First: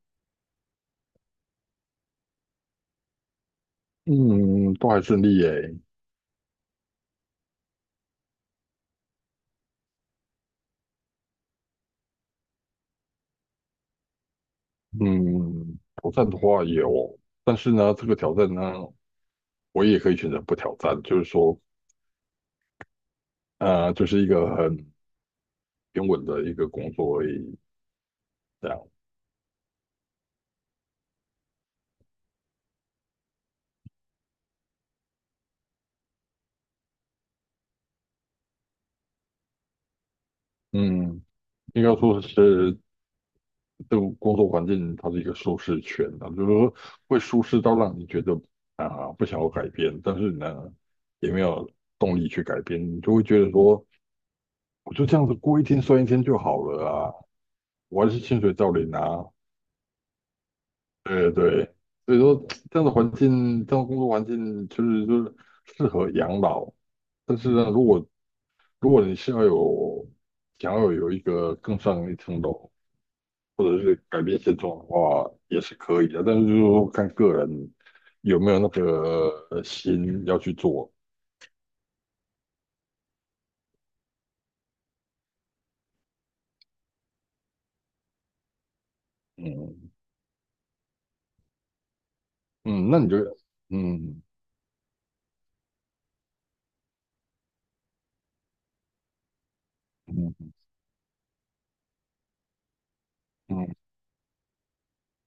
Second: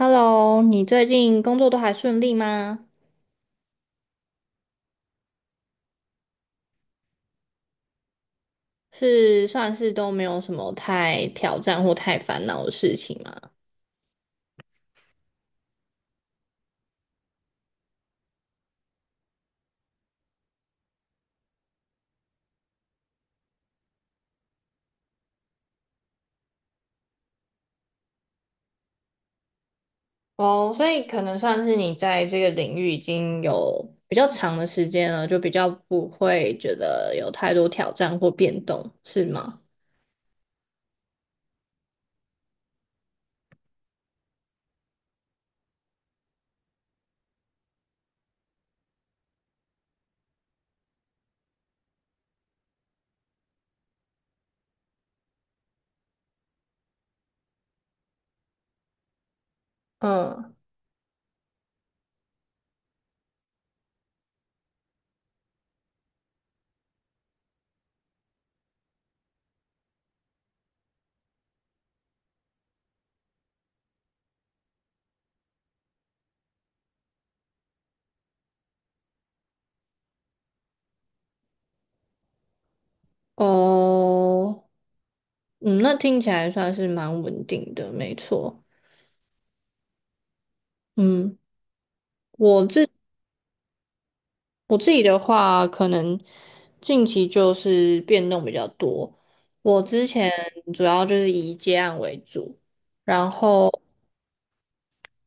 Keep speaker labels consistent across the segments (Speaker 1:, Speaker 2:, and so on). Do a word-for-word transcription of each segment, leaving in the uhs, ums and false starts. Speaker 1: Hello，你最近工作都还顺利吗？
Speaker 2: 嗯，都还顺利耶。
Speaker 1: 是算是都没有什么太挑战或太烦恼的事情吗？
Speaker 2: 嗯，挑战的话也有，但是呢，这个挑战呢，我也可以选择不挑战，就是说，呃，就是一个很平稳的一个工作而已，这样。
Speaker 1: 哦，所以可能算是你在这个领域已经有比较长的时间了，就比较不会觉得有太多挑战或变动，是吗？
Speaker 2: 嗯，应该说是这个工作环境，它是一个舒适圈啊，就是说会舒适到让你觉得啊、不想要改变，但是呢，也没有动力去改变，你就会觉得说，我就这样子过一天算一天就好了啊，我还是薪水照领啊。
Speaker 1: 嗯，
Speaker 2: 对对，所以说这样的环境，这样的工作环境，就是就是适合养老。但是呢，如果如果你是要有想要有一个更上一层楼，或者是改变现状的话，也是可以的。但是就是说看个人有没有那个呃心要去做。
Speaker 1: 哦，嗯，那听起来算是蛮稳定的，没错。
Speaker 2: 嗯
Speaker 1: 嗯。我自
Speaker 2: 嗯，那你就嗯
Speaker 1: 我自己的话，可能近期就是变动比较多。我之前
Speaker 2: 嗯
Speaker 1: 主要就是以接案为主，然
Speaker 2: 嗯
Speaker 1: 后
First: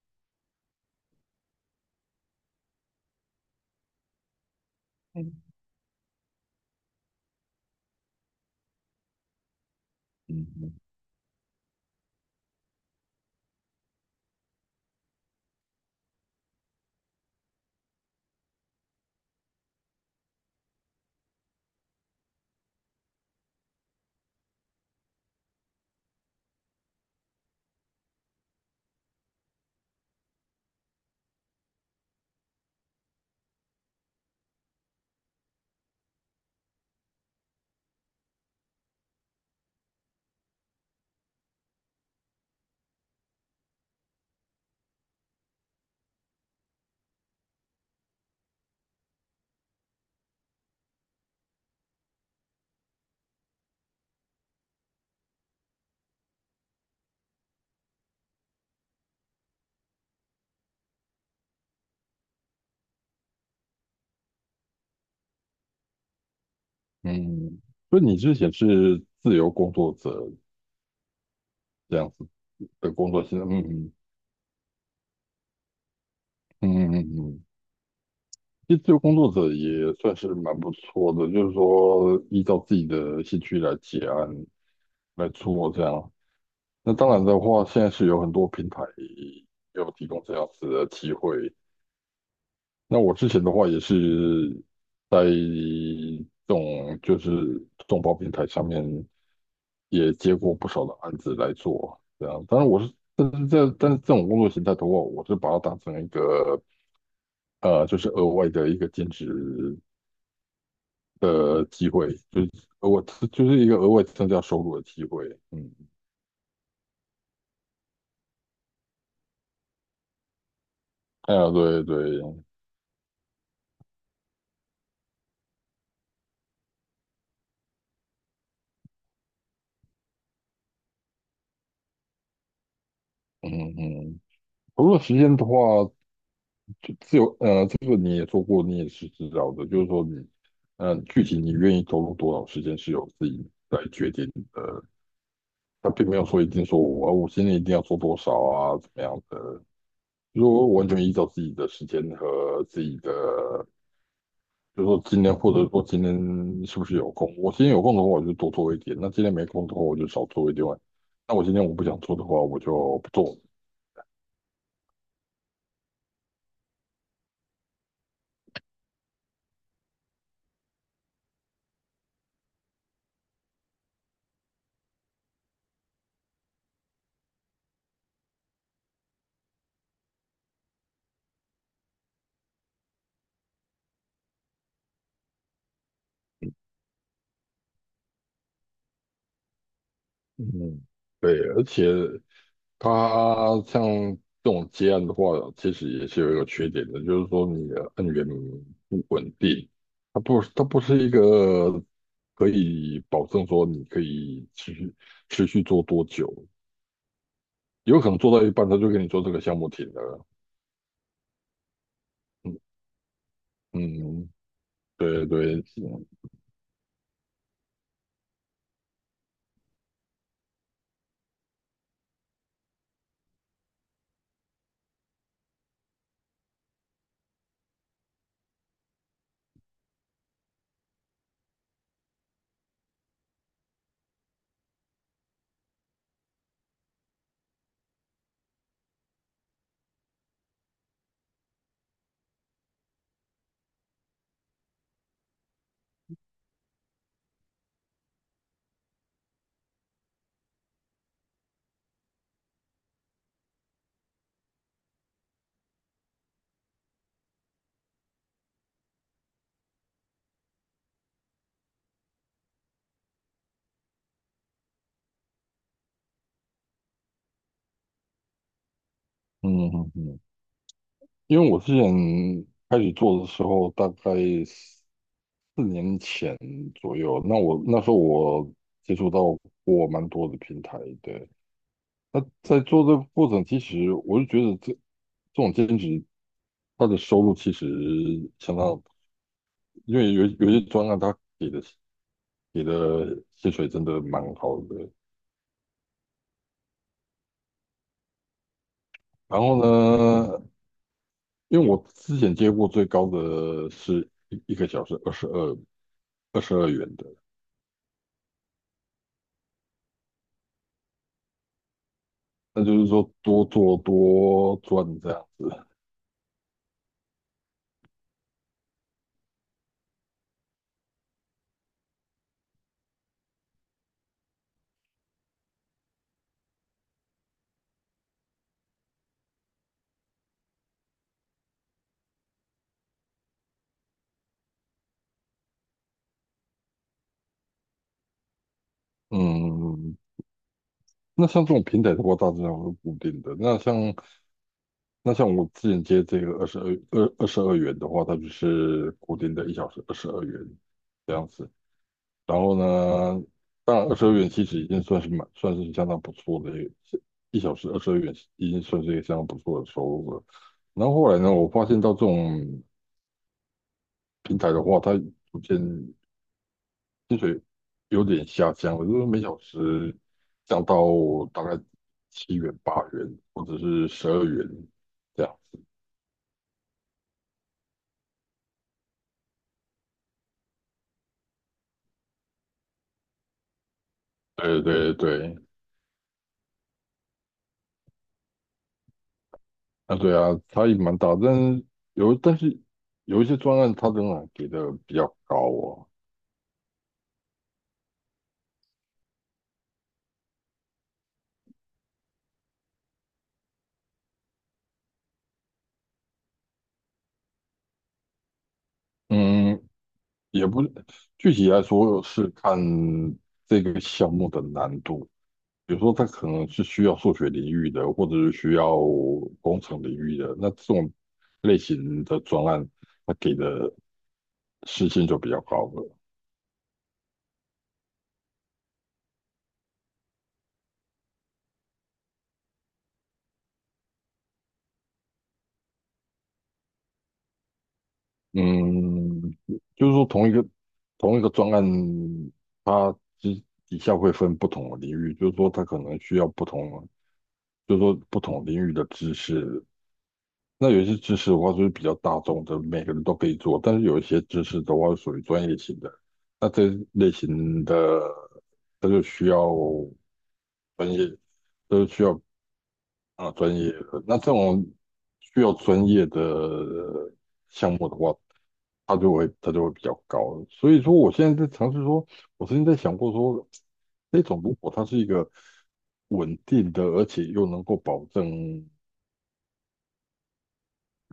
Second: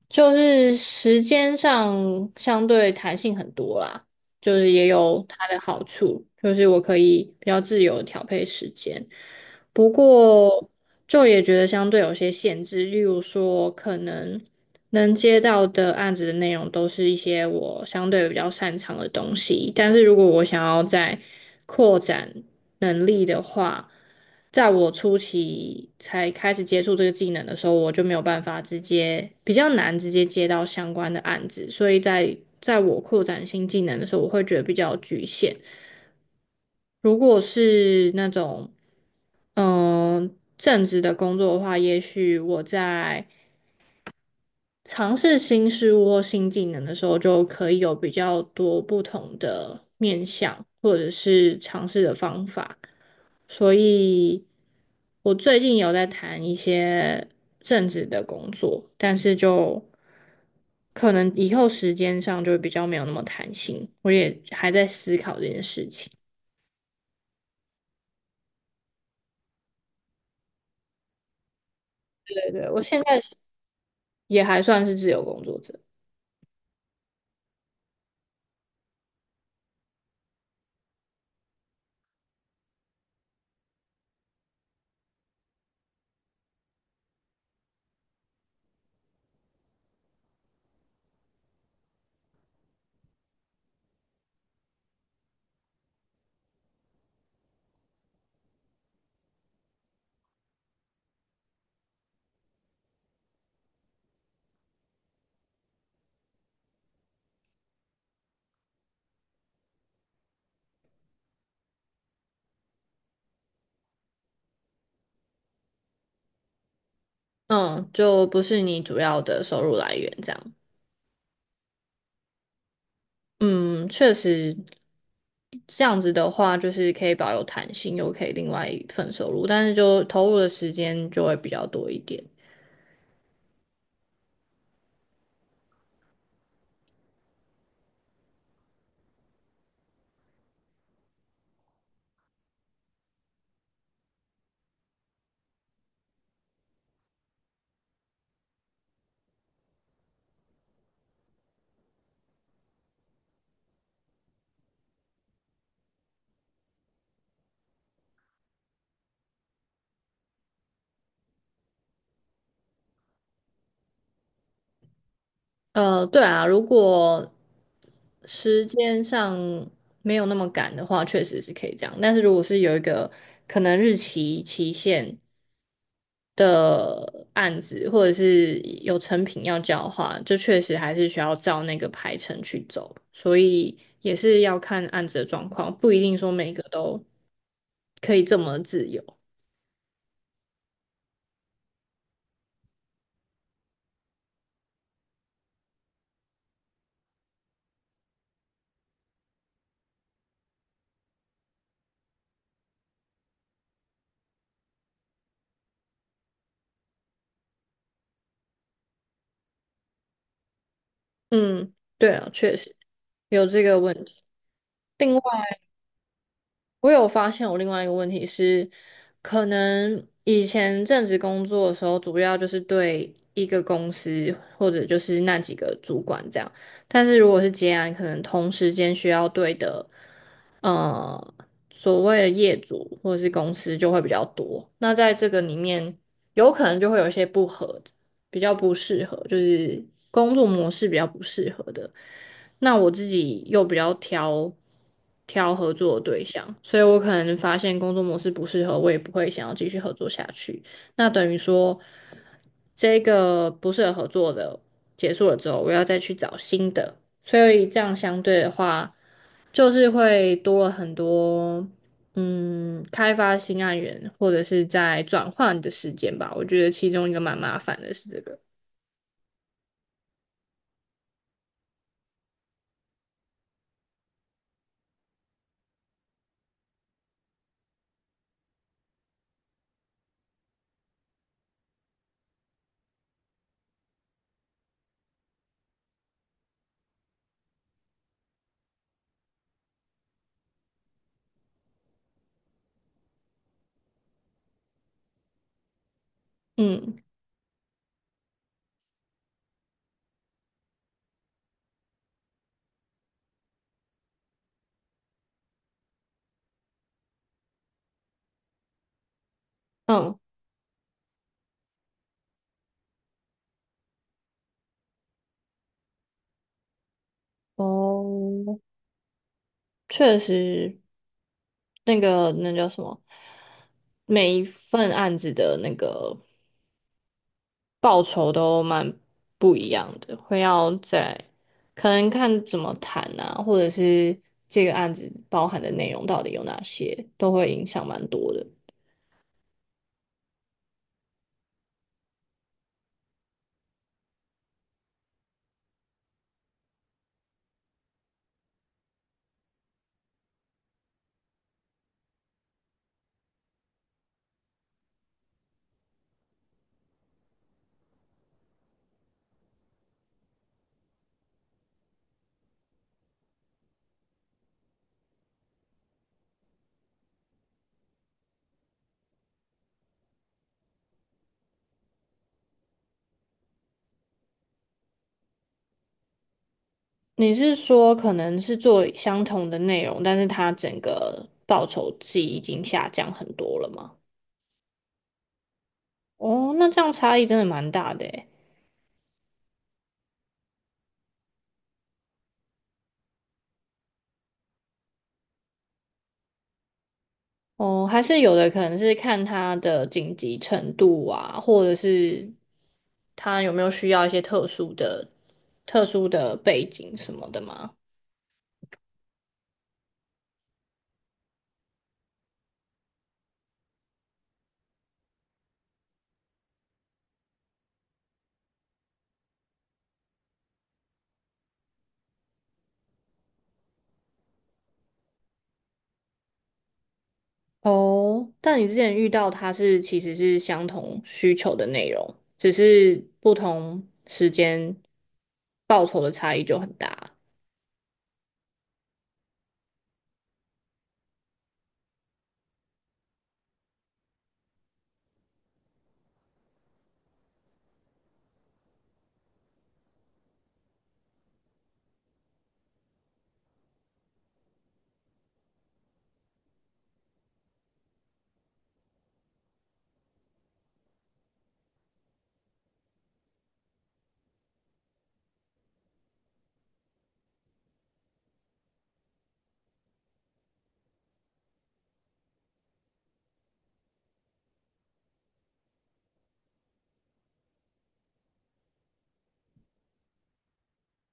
Speaker 1: 就是时间上相对弹性很多啦，就是也有
Speaker 2: 嗯，
Speaker 1: 它的好处，就是我可以比较自由地调配时间。不过
Speaker 2: 嗯
Speaker 1: 就也觉得相对有些限制，例如说可能。能接到的案子的内容都是一些我相对比较擅长的东西，但是如果我想要再扩展能力的话，在我初期才开始接触这个技能的时候，我就没有办法直接，比较难直接接到相关的案子，所以在在我扩展新技能的时候，我会觉得比较局限。如果是那种嗯、呃正职的工作的话，也许我在尝试新事物或新技能的时候，就可以有比较多不同的面向，或者是尝试的方法。所以，我最近有在谈一些政治的工作，但是就可能以后时间上就比较没有那么弹性。我也还在思考这件事情。
Speaker 2: 嗯，所以你之前是自由工作者这样子
Speaker 1: 对对，我
Speaker 2: 的
Speaker 1: 现
Speaker 2: 工
Speaker 1: 在
Speaker 2: 作性质，嗯
Speaker 1: 也还算是自由工作者，
Speaker 2: 嗯嗯嗯嗯。嗯其实自由工作者也算是蛮不错的，就是说依照自己的兴趣来结案来做这样。那当然的话，现在是有很多平台有提供这样子的机会。那我之前的话也是在这种就是众包平台上面也接过不少的案子来做，这样。当然我是，但是这但是这种工作形态的话，我是把它当成一个呃，就是额外的一个兼职的机会，就是我就是一个额外增加收入的机会。嗯，
Speaker 1: 嗯，就不是你主要的收入来源这样。
Speaker 2: 哎呀，对对，
Speaker 1: 嗯，确实，这样子的话，就是可以保有弹性，又可以另外一份收入，但是就投入的时间就会比较多一点。
Speaker 2: 嗯嗯，投入时间的话，就自由，呃，这个你也做过，你也是知道的，就是说你，嗯、具体你愿意投入多少时间是由自己来决定的，他并没有说一定说我啊我现在一定要做多少啊，怎么样的，如果完全依照自己的时间和自己的。就如说今天，或者说今天是不是有空？我今天有空的话，我就多做一点；那今天没空的话，我就少做一点。那我今天我不想做的话，我就不做。
Speaker 1: 呃，对啊，如果时间上没有那么赶的话，确实是可以这样。但是如果是有一个可能日期期限的案子，或者是有成品要交的话，就确实还是需要照那个排程去走。所以也是要看案子的状况，不一定说每个都可以这么自由。
Speaker 2: 嗯，对，而且它像这种接案的话，其实也是有一个缺点的，就是说你的案源不稳定，它不它不是一个可以保证说你可以持续持续做多久，有可能做到一半他就跟你做这个项目停了。
Speaker 1: 嗯，对啊，确
Speaker 2: 嗯
Speaker 1: 实有这个问题。
Speaker 2: 嗯，
Speaker 1: 另外，
Speaker 2: 对对，嗯
Speaker 1: 我有发现我另外一个问题是，可能以前正职工作的时候，主要就是对一个公司或者就是那几个主管这样，但是如果是接案，可能同时间需要对的呃，所谓的业主或者是公司就会比较多。那在这个里面，有可能就会有一些不合的比较不适合，就是工作模式比较不适合的。那我自己又比较挑挑合作的对象，所以我可能发现工作模式不适合，我也不会想要继续合作下去。那等于说，这个不适合合作的结束了之后，我要再去找新的。所以这样相对的话，就是会多了很多，嗯，开发新案源或者是在转换的时间吧。我觉得其中一个蛮麻烦的是这个，
Speaker 2: 嗯嗯嗯，因为我之前开始做的时候，大概四年前左右，那我那时候我接触到过蛮多的平台，对。那在做这个过程，其实我就觉得这这种兼职，它的收入其实相当，因为有有些专案他给的给的薪水真的蛮好的。
Speaker 1: 嗯
Speaker 2: 然后呢，因为我之前接过最高的是一一个小时二十二二十二元的。
Speaker 1: 嗯。
Speaker 2: 那就是说多做多赚这样子。
Speaker 1: 哦，确实，那个那叫什么，每一份案子的那个报酬都蛮不一样的，会要在可能看怎么谈啊，或者是这个案子包含的内容到底有哪些，都会影响蛮多的。
Speaker 2: 嗯，那像这种平台的话，大致上是固定的。那像那像我之前接这个二十二二二十二元的话，它就是固定的一小时二十二元这样子。然后呢，当然二十二元其实已经算是蛮算是相当不错的一个一小时二十二元已经算是一个相当不错的收入了。然后后来呢，我发现到这种平台的话，它逐渐薪水有点下降了，就是每小时降到大概七元、八元，或者是十二元这样。
Speaker 1: 你是说可能是做相同的内容，但是它整个报酬季已经下降很多了吗？
Speaker 2: 对对对，
Speaker 1: 哦，那这样差异真的蛮大的诶。
Speaker 2: 啊对啊，差异蛮大，但是有但是有一些专案，它仍然给的比较高哦。
Speaker 1: 哦，还是有的可能是看它的紧急程度啊，或者是它有没有需要一些特殊的、特殊的背景什么的吗？
Speaker 2: 嗯，也不是具体来说是看这个项目的难度，比如说它可能是需要数学领域的，或者是需要工程领域的，那这种类型的专案，它给的事情就比较高了。
Speaker 1: 哦，但你之前遇到它是其实是相同需求的内容，只是不同时间报酬的差异就很大。
Speaker 2: 嗯，就是说同一个同一个专案，它之底下会分不同的领域，就是说它可能需要不同，就是说不同领域的知识。那有一些知识的话就是比较大众的，每个人都可以做，但是有一些知识的话是属于专业型的，那这类型的它就需要专业，都需要啊，专业的。那这种需要专业的项目的话，它就会它就会比较高。所以说，我现在在尝试说，我曾经在想过说，这种如果它是一个稳定的，而且又能够保证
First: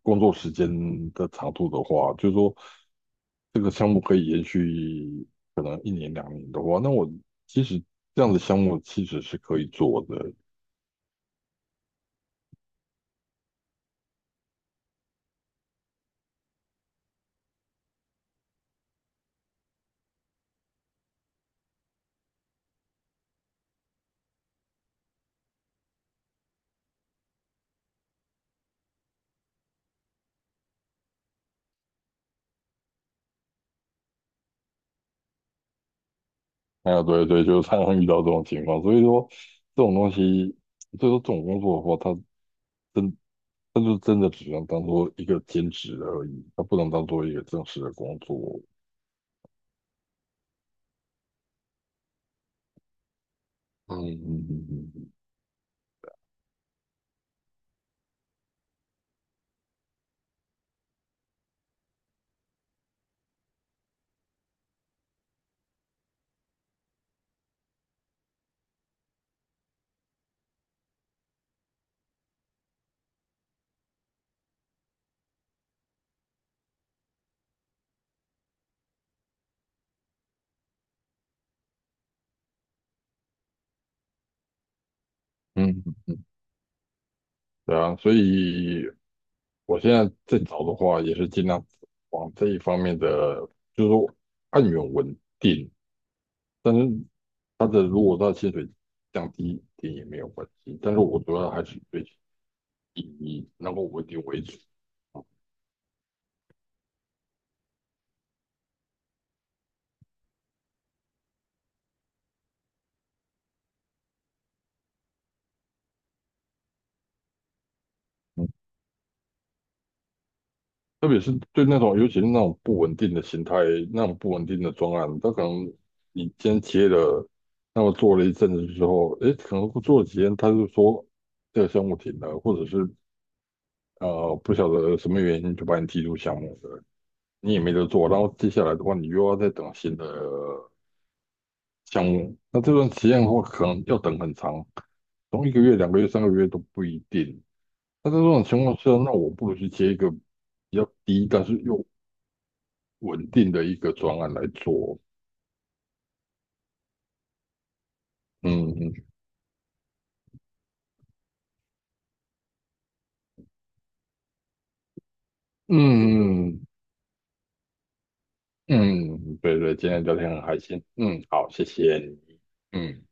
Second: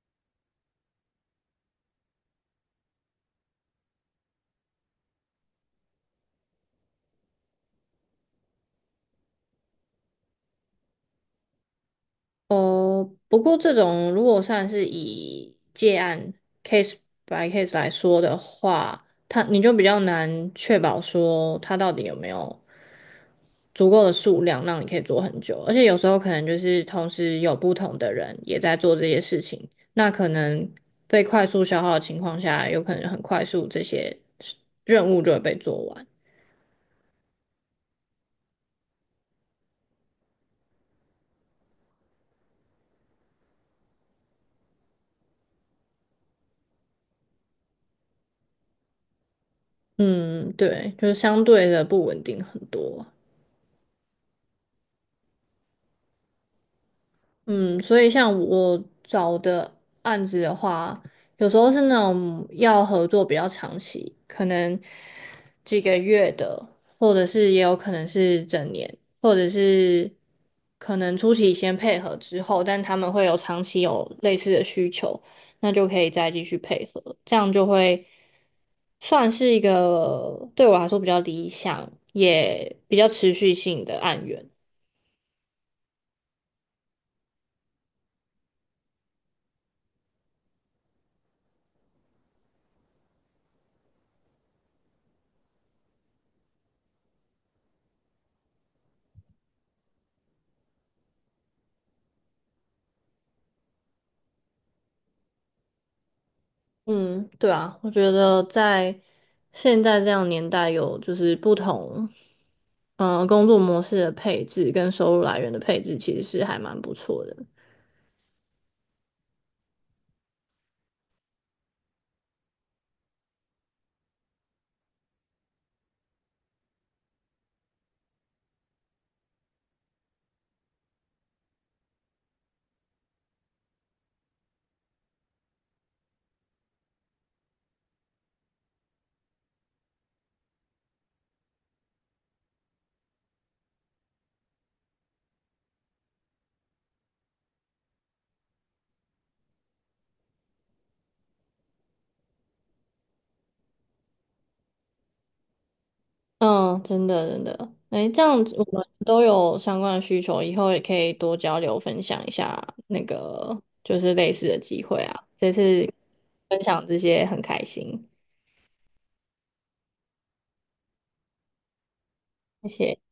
Speaker 2: 工作时间的长度的话，就是说这个项目可以延续可能一年两年的话，那我其实这样的项目其实是可以做的。
Speaker 1: 哦，不过这种如果算是以借案 case by case 来说的话，它你就比较难确保说它到底有没有足够的数量让你可以做很久，而且有时候可能就是同时有不同的人也在做这些事情，那可能被快速消耗的情况下，有可能很快速这些任务就会被做完。
Speaker 2: 哎呀，对对，就是常常遇到这种情况，所以说这种东西，所以说这种工作的话，它真，它就真的只能当做一个兼职而已，它不能当做一个正式的工作。
Speaker 1: 嗯，对，就是相对的不稳定很多。
Speaker 2: 嗯，嗯嗯
Speaker 1: 嗯，所以像我找的案子的话，有时候是那种要合作比较长期，可能几个月的，或者是也有可能是整年，或者是可能初期先配合之后，但他们会有长期有类似的需求，那就可以再继续配合，这样就会算是一个对我来说比较理想，也比较持续性的案源。
Speaker 2: 嗯嗯，嗯对啊，所以我现在在找的话，也是尽量往这一方面的，就是说按源稳定，但是它的如果它的薪水降低一点也没有关系，但是我主要还是追以意义，能够稳定为主。
Speaker 1: 嗯，对啊，我觉得在现在这样年代，有就是不同，嗯、工作模式的配置跟收入来源的配置，其实是还蛮不错的。
Speaker 2: 特别是对那种，尤其是那种不稳定的形态、那种不稳定的专案，他可能你今天接了，那么做了一阵子之后，诶，可能做了几天，他就说这个项目停了，或者是呃不晓得什么原因就把你踢出项目了，你也没得做。然后接下来的话，你又要再等新的项目，那这段时间的话，可能要等很长，从一个月、两个月、三个月都不一定。那在这种情况下，那我不如去接一个比较低，但是又稳定的一个专案来做。
Speaker 1: 嗯，真的真的，哎，这样子我们
Speaker 2: 嗯
Speaker 1: 都有相关的需求，以后也可以多交流分享一下那个就是类似的机会啊。这次
Speaker 2: 嗯嗯
Speaker 1: 分享这些很开心，
Speaker 2: 嗯，对对，今天聊天很开心。嗯，好，谢谢你。
Speaker 1: 谢谢。
Speaker 2: 嗯。